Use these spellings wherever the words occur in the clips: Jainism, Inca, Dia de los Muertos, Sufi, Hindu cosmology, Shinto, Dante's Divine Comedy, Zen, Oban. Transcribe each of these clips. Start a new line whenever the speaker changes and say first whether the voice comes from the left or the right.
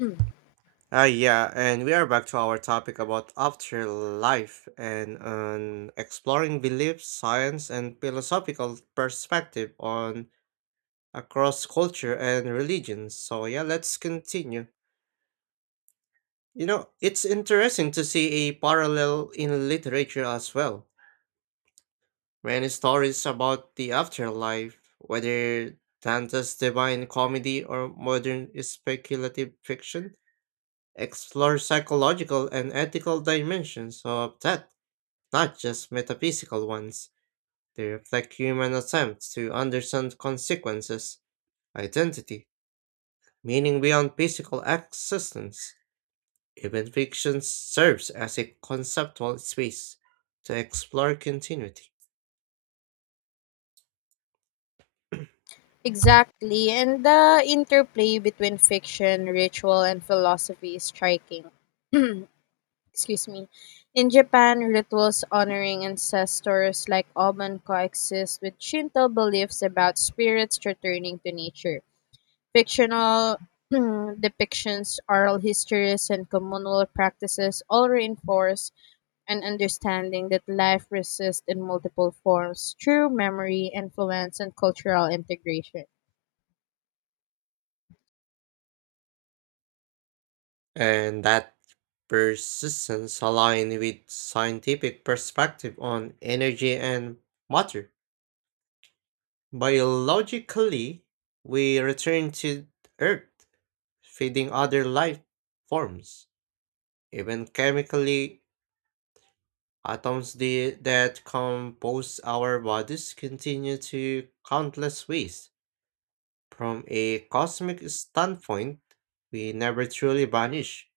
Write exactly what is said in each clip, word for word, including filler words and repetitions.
left: Mm.
right: Ah, yeah, and we are back to our topic about afterlife and um, exploring beliefs, science, and philosophical perspective on across culture and religions. So yeah, let's continue. You know, it's interesting to see a parallel in literature as well. Many stories about the afterlife, whether Dante's Divine Comedy or modern speculative fiction, explore psychological and ethical dimensions of death, not just metaphysical ones. They reflect human attempts to understand consequences, identity, meaning beyond physical existence. Even fiction serves as a conceptual space to explore continuity.
left: Exactly, and the interplay between fiction, ritual, and philosophy is striking. Excuse me. In Japan, rituals honoring ancestors like Oban coexist with Shinto beliefs about spirits returning to nature. Fictional depictions, oral histories, and communal practices all reinforce an understanding that life persists in multiple forms, through memory, influence, and cultural integration.
right: And that persistence aligns with scientific perspective on energy and matter. Biologically, we return to Earth, feeding other life forms. Even chemically, atoms the, that compose our bodies continue to countless ways. From a cosmic standpoint, we never truly vanish,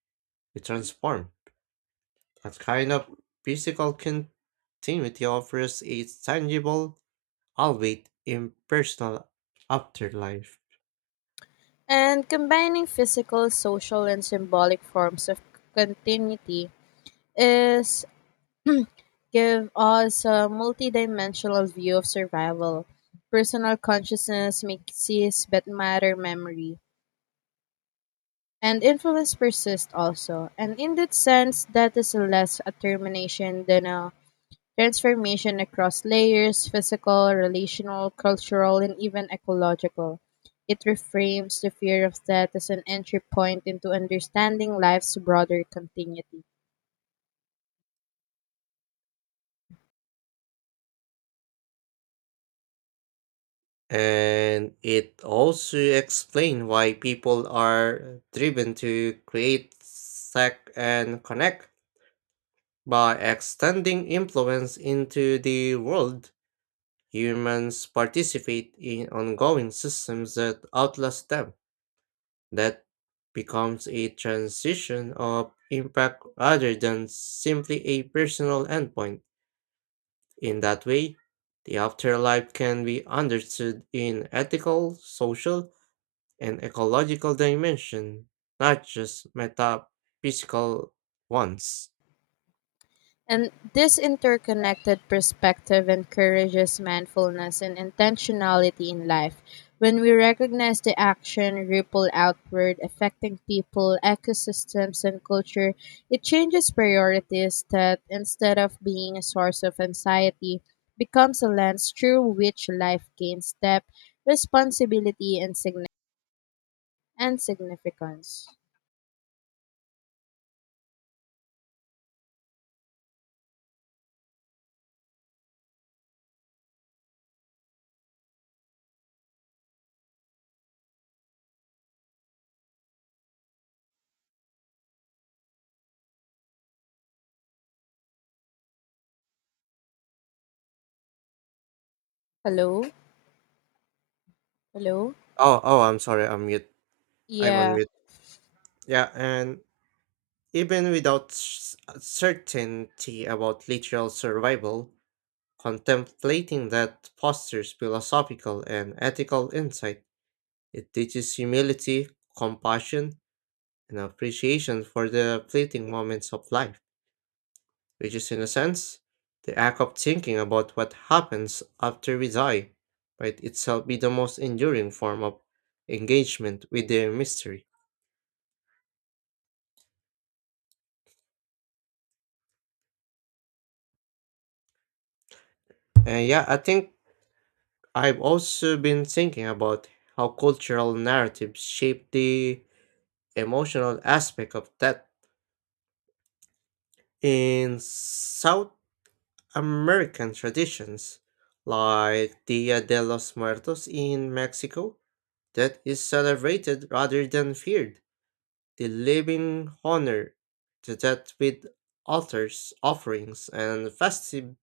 right: we transform. That kind of physical continuity offers a tangible, albeit impersonal, afterlife.
left: And combining physical, social, and symbolic forms of continuity is give us a multidimensional view of survival. Personal consciousness makes cease but matter memory. And influence persist also. And in that sense, that is less a termination than a transformation across layers physical, relational, cultural, and even ecological. It reframes the fear of death as an entry point into understanding life's broader continuity.
right: And it also explains why people are driven to create, seek, and connect. By extending influence into the world, humans participate in ongoing systems that outlast them. That becomes a transition of impact rather than simply a personal endpoint. In that way, the afterlife can be understood in ethical, social, and ecological dimension, not just metaphysical ones.
left: And this interconnected perspective encourages mindfulness and intentionality in life. When we recognize the action ripple outward, affecting people, ecosystems, and culture, it changes priorities that, instead of being a source of anxiety, becomes a lens through which life gains depth, responsibility, and, signi- and significance. Hello? Hello?
right: Oh, oh, I'm sorry, I'm mute. I'm on
left: Yeah.
right: mute. Yeah, and even without s- uh, certainty about literal survival, contemplating that fosters philosophical and ethical insight. It teaches humility, compassion, and appreciation for the fleeting moments of life, which is, in a sense, the act of thinking about what happens after we die might itself be the most enduring form of engagement with the mystery. And yeah, I think I've also been thinking about how cultural narratives shape the emotional aspect of death in South American traditions, like Dia de los Muertos in Mexico, that is celebrated rather than feared. The living honor the dead with altars, offerings, and festivities,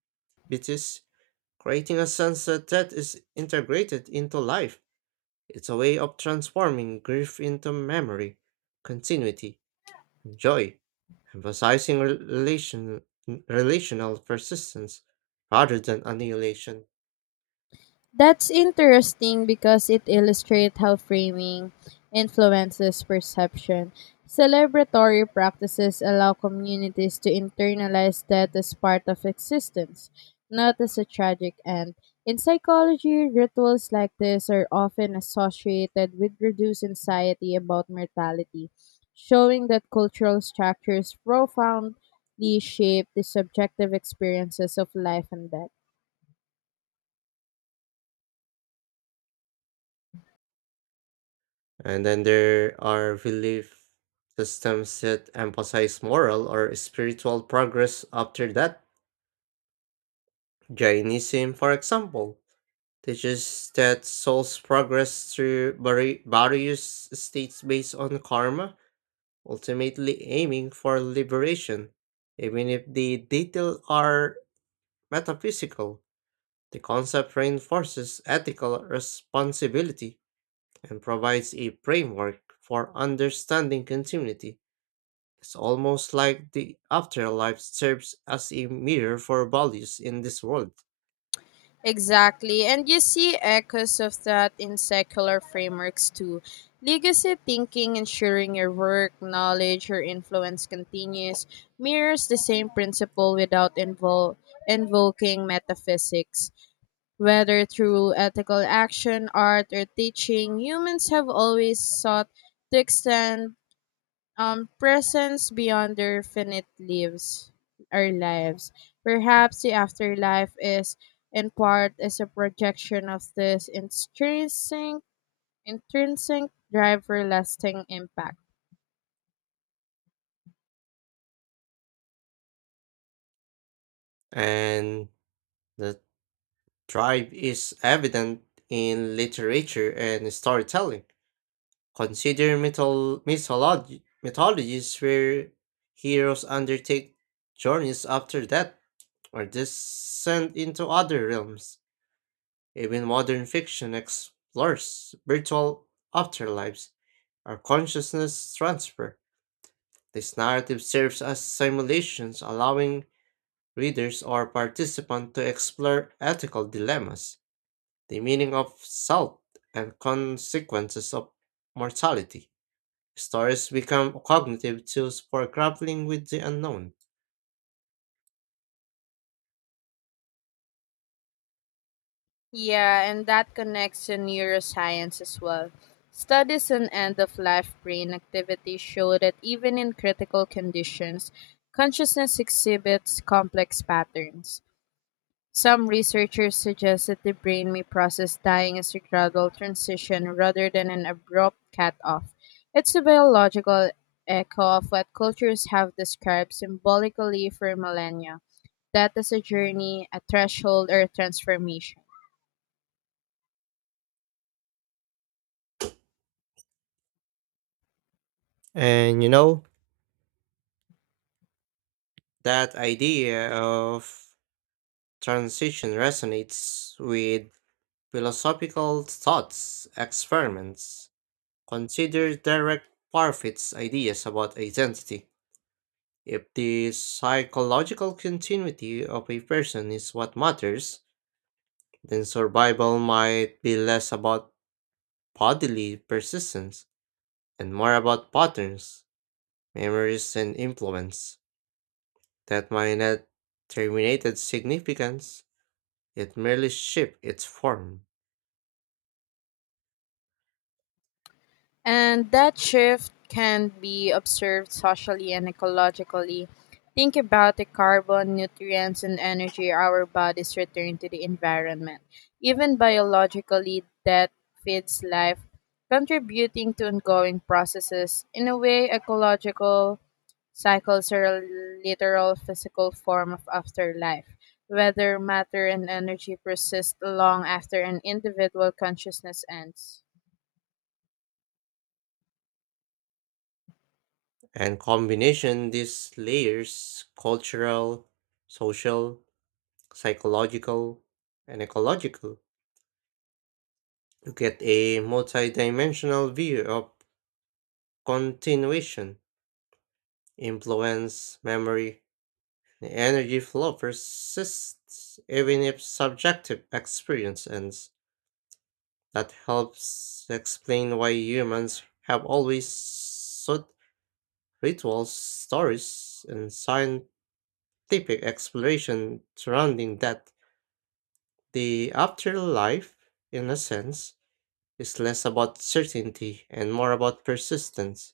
right: creating a sense that death is integrated into life. It's a way of transforming grief into memory, continuity, and joy, emphasizing rel- relation, relational persistence rather than annihilation.
left: That's interesting because it illustrates how framing influences perception. Celebratory practices allow communities to internalize death as part of existence, not as a tragic end. In psychology, rituals like this are often associated with reduced anxiety about mortality, showing that cultural structures profoundly shape the subjective experiences of life and death.
right: And then there are belief systems that emphasize moral or spiritual progress after that. Jainism, for example, teaches that souls progress through vari- various states based on karma, ultimately aiming for liberation. Even if the details are metaphysical, the concept reinforces ethical responsibility and provides a framework for understanding continuity. It's almost like the afterlife serves as a mirror for values in this world.
left: Exactly. And you see echoes of that in secular frameworks too. Legacy thinking, ensuring your work, knowledge, or influence continues, mirrors the same principle without invol- invoking metaphysics. Whether through ethical action, art, or teaching, humans have always sought to extend um, presence beyond their finite lives, our lives. Perhaps the afterlife is, in part, is a projection of this intrinsic, intrinsic drive for lasting impact.
right: And the drive is evident in literature and storytelling. Consider mythol- mythology- mythologies where heroes undertake journeys after death or descend into other realms. Even modern fiction explores virtual afterlives or consciousness transfer. This narrative serves as simulations, allowing readers or participants to explore ethical dilemmas, the meaning of self, and consequences of mortality. Stories become cognitive tools for grappling with the unknown.
left: Yeah, and that connects to neuroscience as well. Studies on end of life brain activity show that even in critical conditions, consciousness exhibits complex patterns. Some researchers suggest that the brain may process dying as a gradual transition rather than an abrupt cut off. It's a biological echo of what cultures have described symbolically for millennia death as a journey, a threshold, or a transformation.
right: And you know, that idea of transition resonates with philosophical thoughts, experiments. Consider direct Parfit's ideas about identity. If the psychological continuity of a person is what matters, then survival might be less about bodily persistence and more about patterns, memories, and influence that might not terminated significance, it merely shaped its form.
left: And that shift can be observed socially and ecologically. Think about the carbon, nutrients, and energy our bodies return to the environment. Even biologically, that feeds life, contributing to ongoing processes. In a way, ecological cycles are a literal physical form of afterlife. Whether matter and energy persist long after an individual consciousness ends.
right: And combination these layers cultural, social, psychological, and ecological, you get a multidimensional view of continuation, influence, memory. The energy flow persists even if subjective experience ends. That helps explain why humans have always sought rituals, stories, and scientific exploration surrounding that. The afterlife, in a sense, is less about certainty and more about persistence.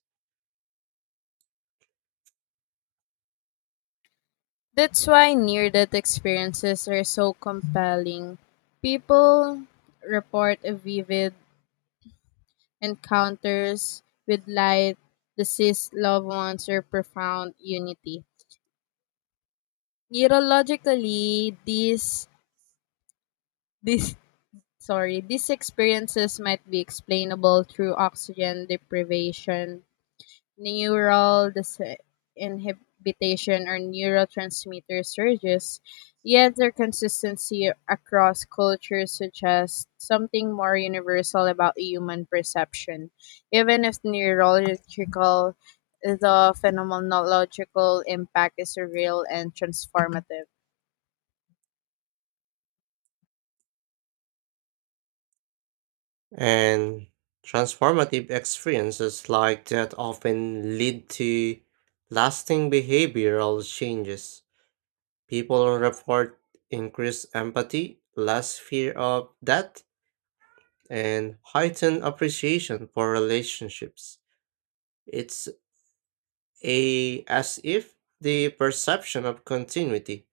left: That's why near death experiences are so compelling. People report a vivid encounters with light, deceased loved ones, or profound unity. Neurologically, these this sorry, these experiences might be explainable through oxygen deprivation neural dis- inhibition or neurotransmitter surges, yet their consistency across cultures suggests something more universal about human perception. Even if neurological, the phenomenological impact is real and transformative.
right: And transformative experiences like that often lead to lasting behavioral changes. People report increased empathy, less fear of death, and heightened appreciation for relationships. It's a as if the perception of continuity,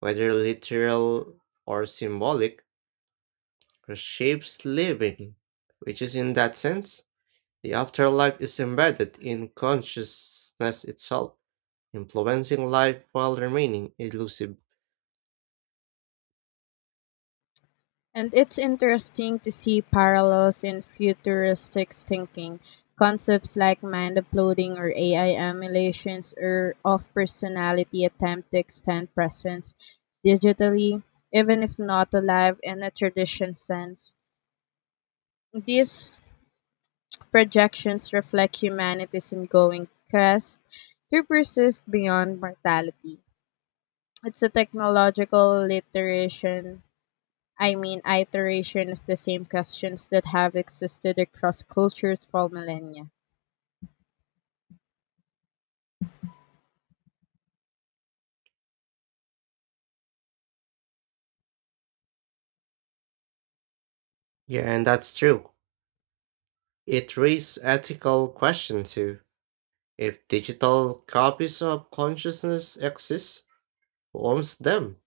right: whether literal or symbolic, reshapes living, which is in that sense, the afterlife is embedded in consciousness itself, influencing life while remaining elusive.
left: And it's interesting to see parallels in futuristic thinking. Concepts like mind uploading or A I emulations or of personality attempt to extend presence digitally, even if not alive in a traditional sense. These projections reflect humanity's ongoing quest to persist beyond mortality. It's a technological literation I mean, iteration of the same questions that have existed across cultures for millennia.
right: Yeah, and that's true. It raises ethical question too. If digital copies of consciousness exist, who owns them?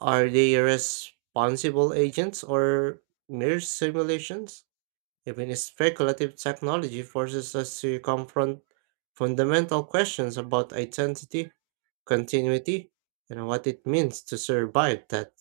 right: Are they responsible agents or mere simulations? Even speculative technology forces us to confront fundamental questions about identity, continuity, and what it means to survive that.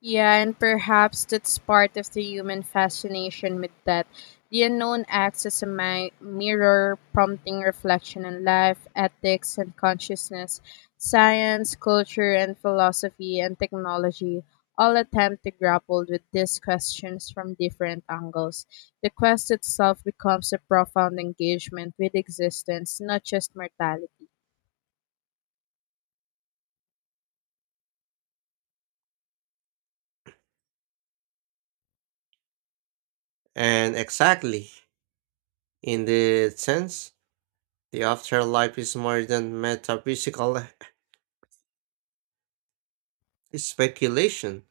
left: Yeah, and perhaps that's part of the human fascination with death. The unknown acts as a mi- mirror, prompting reflection on life, ethics, and consciousness. Science, culture, and philosophy, and technology all attempt to grapple with these questions from different angles. The quest itself becomes a profound engagement with existence, not just mortality.
right: And exactly, in that sense, the afterlife is more than metaphysical speculation.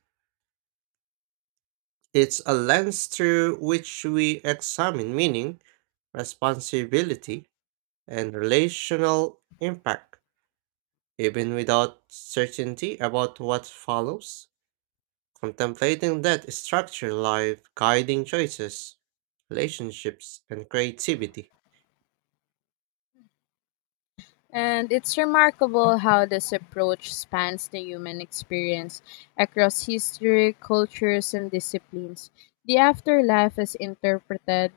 right: It's a lens through which we examine meaning, responsibility, and relational impact. Even without certainty about what follows, contemplating that structure life guiding choices, relationships, and creativity.
left: And it's remarkable how this approach spans the human experience across history, cultures, and disciplines. The afterlife is interpreted,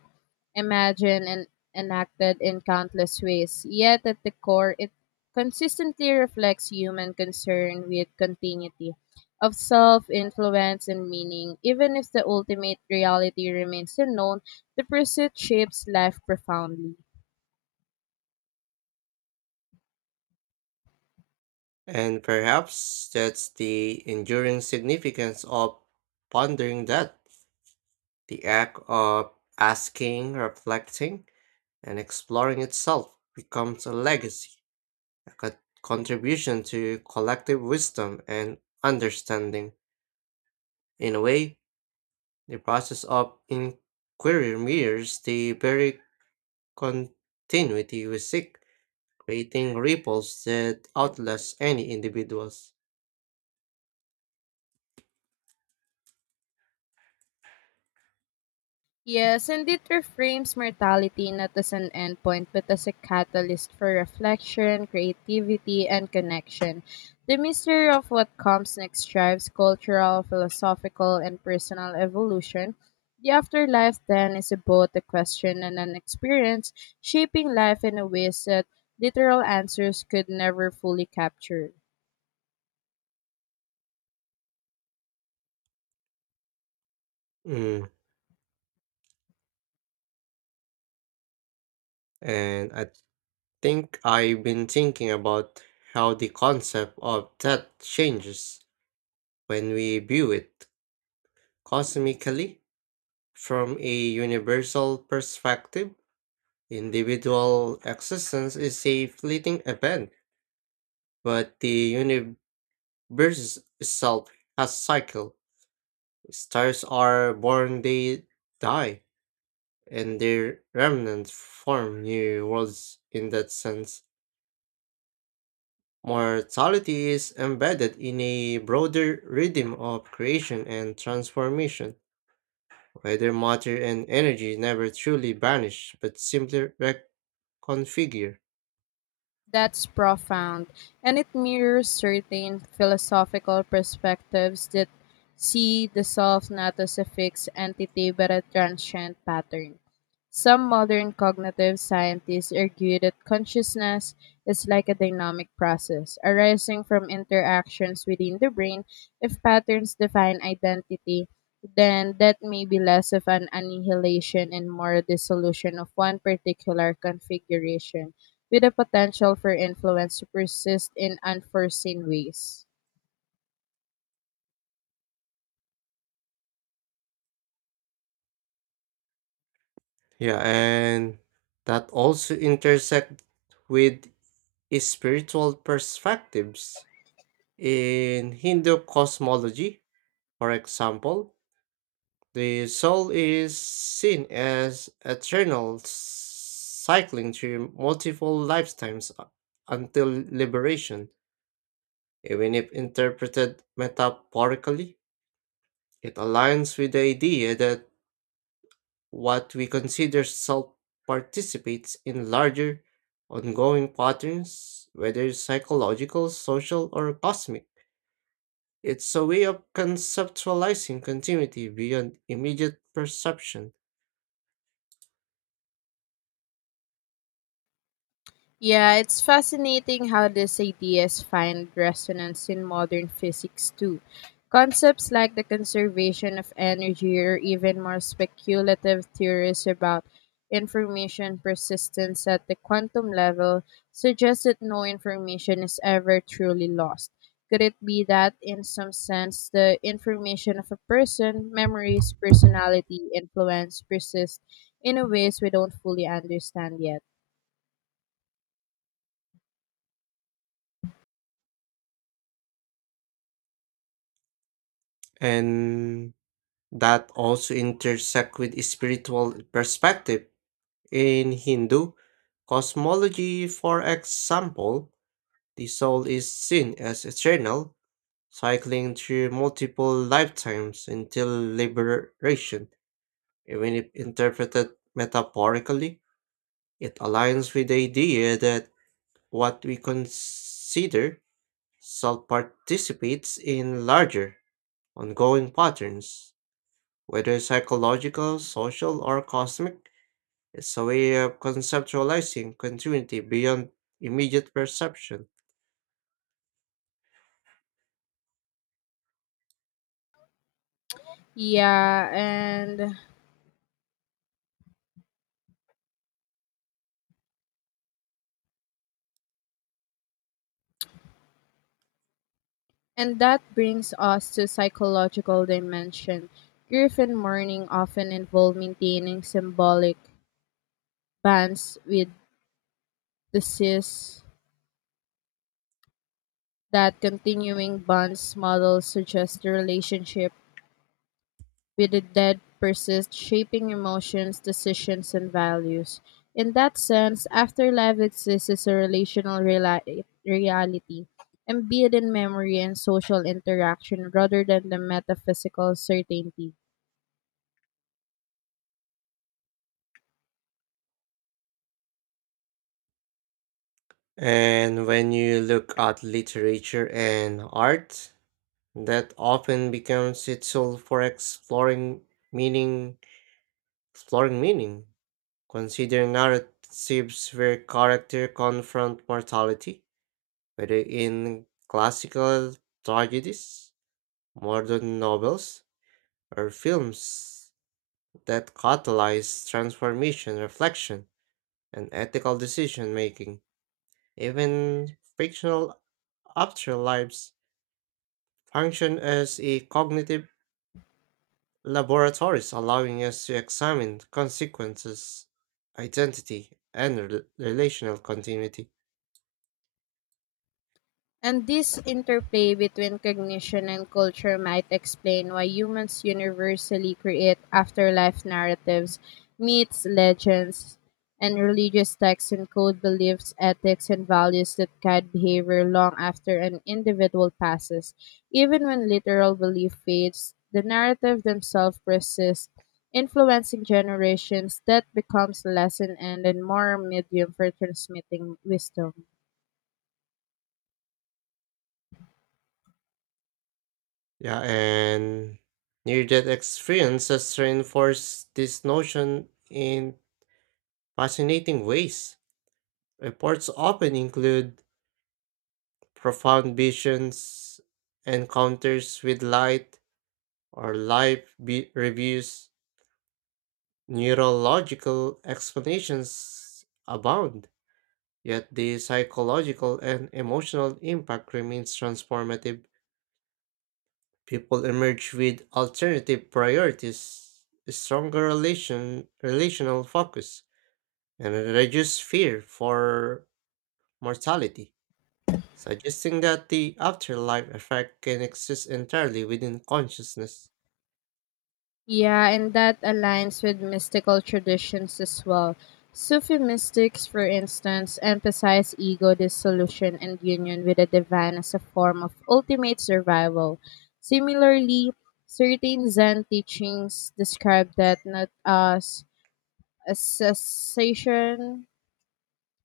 left: imagined, and enacted in countless ways, yet at the core, it consistently reflects human concern with continuity of self, influence, and meaning. Even if the ultimate reality remains unknown, the pursuit shapes life profoundly.
right: And perhaps that's the enduring significance of pondering that the act of asking, reflecting, and exploring itself becomes a legacy, a co- contribution to collective wisdom and understanding. In a way, the process of inquiry mirrors the very continuity we seek, creating ripples that outlast any individuals.
left: Yes, and it reframes mortality not as an endpoint but as a catalyst for reflection, creativity, and connection. The mystery of what comes next drives cultural, philosophical, and personal evolution. The afterlife, then, is both a question and an experience, shaping life in a ways that literal answers could never fully capture.
right: Mm, and I think I've been thinking about how the concept of death changes when we view it cosmically. From a universal perspective, individual existence is a fleeting event, but the universe itself has cycle. Stars are born, they die, and their remnants form new worlds in that sense. Mortality is embedded in a broader rhythm of creation and transformation, where matter and energy never truly vanish but simply reconfigure.
left: That's profound, and it mirrors certain philosophical perspectives that see the self not as a fixed entity but a transient pattern. Some modern cognitive scientists argue that consciousness is like a dynamic process arising from interactions within the brain. If patterns define identity, then that may be less of an annihilation and more a dissolution of one particular configuration with the potential for influence to persist in unforeseen ways.
right: Yeah, and that also intersect with spiritual perspectives. In Hindu cosmology, for example, the soul is seen as eternal, cycling through multiple lifetimes u- until liberation. Even if interpreted metaphorically, it aligns with the idea that what we consider self participates in larger, ongoing patterns, whether psychological, social, or cosmic. It's a way of conceptualizing continuity beyond immediate perception,
left: Yeah, it's fascinating how these ideas find resonance in modern physics too. Concepts like the conservation of energy or even more speculative theories about information persistence at the quantum level suggest that no information is ever truly lost. Could it be that, in some sense, the information of a person, memories, personality, influence persist in a ways we don't fully understand yet?
right: and that also intersect with spiritual perspective. In Hindu cosmology, for example, the soul is seen as eternal, cycling through multiple lifetimes until liberation. Even if interpreted metaphorically, it aligns with the idea that what we consider self participates in larger, ongoing patterns, whether psychological, social, or cosmic. It's a way of conceptualizing continuity beyond immediate perception.
left: Yeah, and and that brings us to psychological dimension. Griffin mourning often involve maintaining symbolic bonds with deceased. That continuing bonds model suggest the relationship with the dead persist, shaping emotions, decisions, and values. In that sense, afterlife exists as a relational reali- reality, embedded in memory and social interaction rather than the metaphysical certainty.
right: And when you look at literature and art, that often becomes its tool for exploring meaning, exploring meaning. Consider narratives where character confront mortality, whether in classical tragedies, modern novels, or films that catalyze transformation, reflection, and ethical decision making. Even fictional afterlives function as a cognitive laboratories allowing us to examine consequences, identity, and rel- relational continuity.
left: And this interplay between cognition and culture might explain why humans universally create afterlife narratives, myths, legends, and religious texts encode beliefs, ethics, and values that guide behavior long after an individual passes. Even when literal belief fades, the narrative themselves persists, influencing generations that becomes lesson and a more medium for transmitting wisdom.
right: Yeah, and near death experiences reinforce this notion in fascinating ways. Reports often include profound visions, encounters with light, or live be- reviews. Neurological explanations abound. Yet the psychological and emotional impact remains transformative. People emerge with alternative priorities, a stronger relation, relational focus, and a reduced fear for mortality, suggesting that the afterlife effect can exist entirely within consciousness.
left: Yeah, and that aligns with mystical traditions as well. Sufi mystics, for instance, emphasize ego dissolution and union with the divine as a form of ultimate survival. Similarly, certain Zen teachings describe that not as a cessation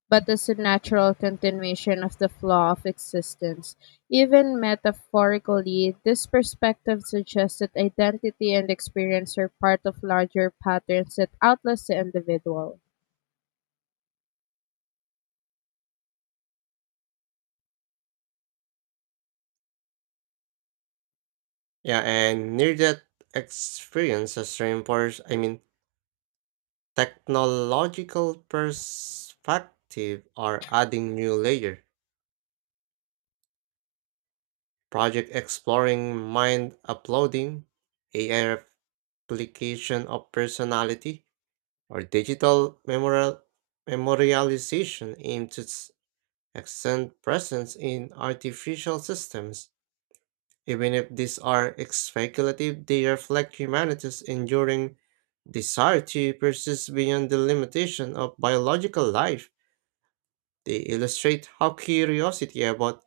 left: but as a natural continuation of the flow of existence. Even metaphorically, this perspective suggests that identity and experience are part of larger patterns that outlast the individual.
right: Yeah, and near death experiences reinforce, I mean, technological perspective are adding new layer. Project exploring mind uploading, A I application of personality, or digital memorial, memorialization aim to s- extend presence in artificial systems. Even if these are speculative, they reflect humanity's enduring desire to persist beyond the limitation of biological life. They illustrate how curiosity about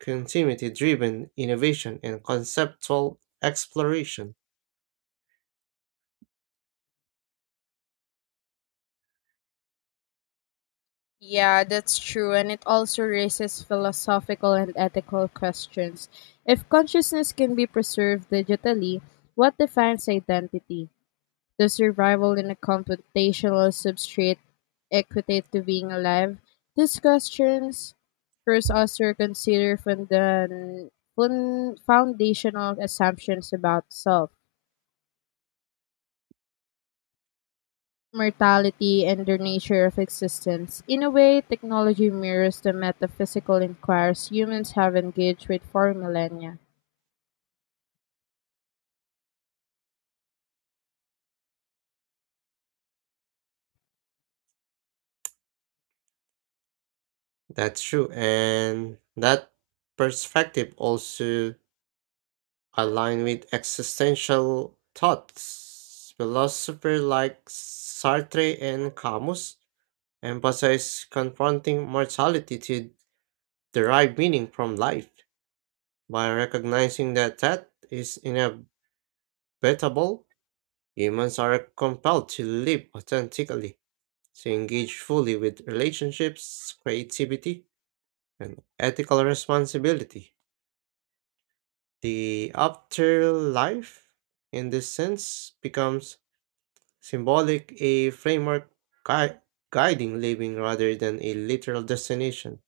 right: continuity driven innovation and conceptual exploration.
left: Yeah, that's true, and it also raises philosophical and ethical questions. If consciousness can be preserved digitally, what defines identity? The survival in a computational substrate equitate to being alive? These questions force us to reconsider funda- fun- foundational assumptions about self, mortality, and the nature of existence. In a way, technology mirrors the metaphysical inquiries humans have engaged with for millennia.
right: That's true, and that perspective also align with existential thoughts. Philosophers like Sartre and Camus emphasize confronting mortality to derive meaning from life. By recognizing that death is inevitable, humans are compelled to live authentically, to engage fully with relationships, creativity, and ethical responsibility. The afterlife, in this sense, becomes symbolic, a framework gui- guiding living rather than a literal destination.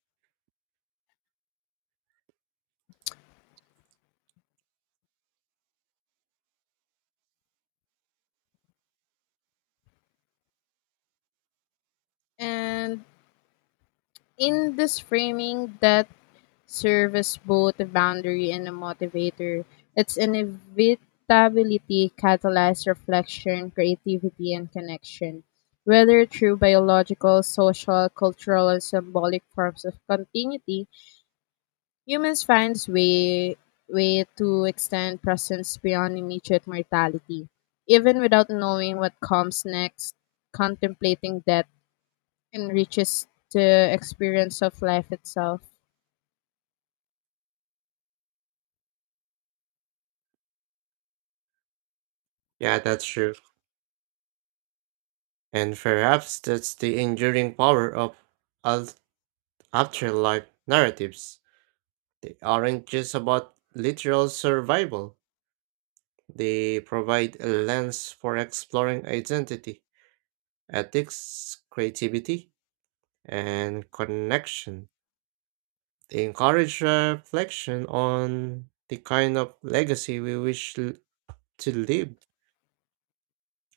left: And in this framing that serves both a boundary and a motivator, its inevitability catalyzes reflection, creativity, and connection. Whether through biological, social, cultural, and symbolic forms of continuity, humans find way, way to extend presence beyond immediate mortality. Even without knowing what comes next, contemplating death enriches the experience of life itself.
right: Yeah, that's true. And perhaps that's the enduring power of al- afterlife narratives. They aren't just about literal survival, they provide a lens for exploring identity, ethics, creativity, and connection. They encourage reflection on the kind of legacy we wish l- to leave,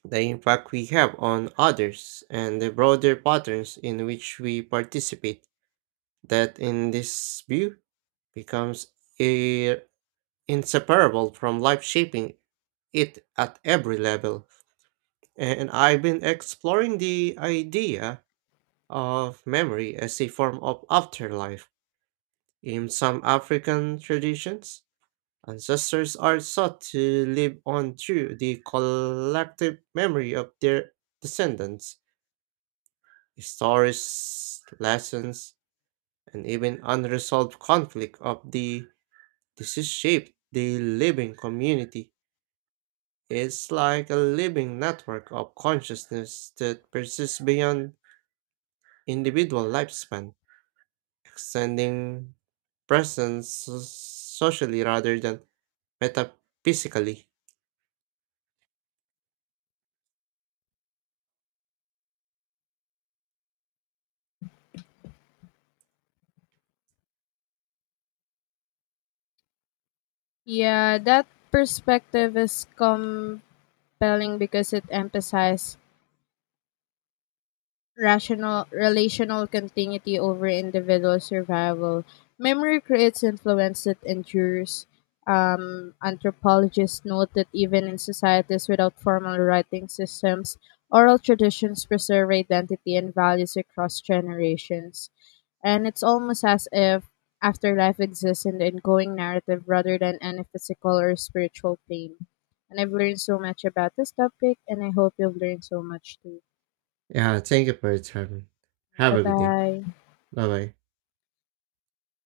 right: the impact we have on others, and the broader patterns in which we participate. That, in this view, becomes i- inseparable from life shaping it at every level. And I've been exploring the idea of memory as a form of afterlife. In some African traditions, ancestors are thought to live on through the collective memory of their descendants. Stories, lessons, and even unresolved conflict of the disease shape the living community. It's like a living network of consciousness that persists beyond individual lifespan, extending presence so-, socially rather than metaphysically.
left: Yeah, that perspective is compelling because it emphasizes rational relational continuity over individual survival. Memory creates influence that endures. Um, anthropologists note that even in societies without formal writing systems, oral traditions preserve identity and values across generations. And it's almost as if afterlife exists in the ongoing narrative rather than any physical or spiritual pain. And I've learned so much about this topic, and I hope you've learned so much too.
right: Yeah, thank you for your time. Have
left: Bye
right: a good day.
left: bye.
right: Bye bye.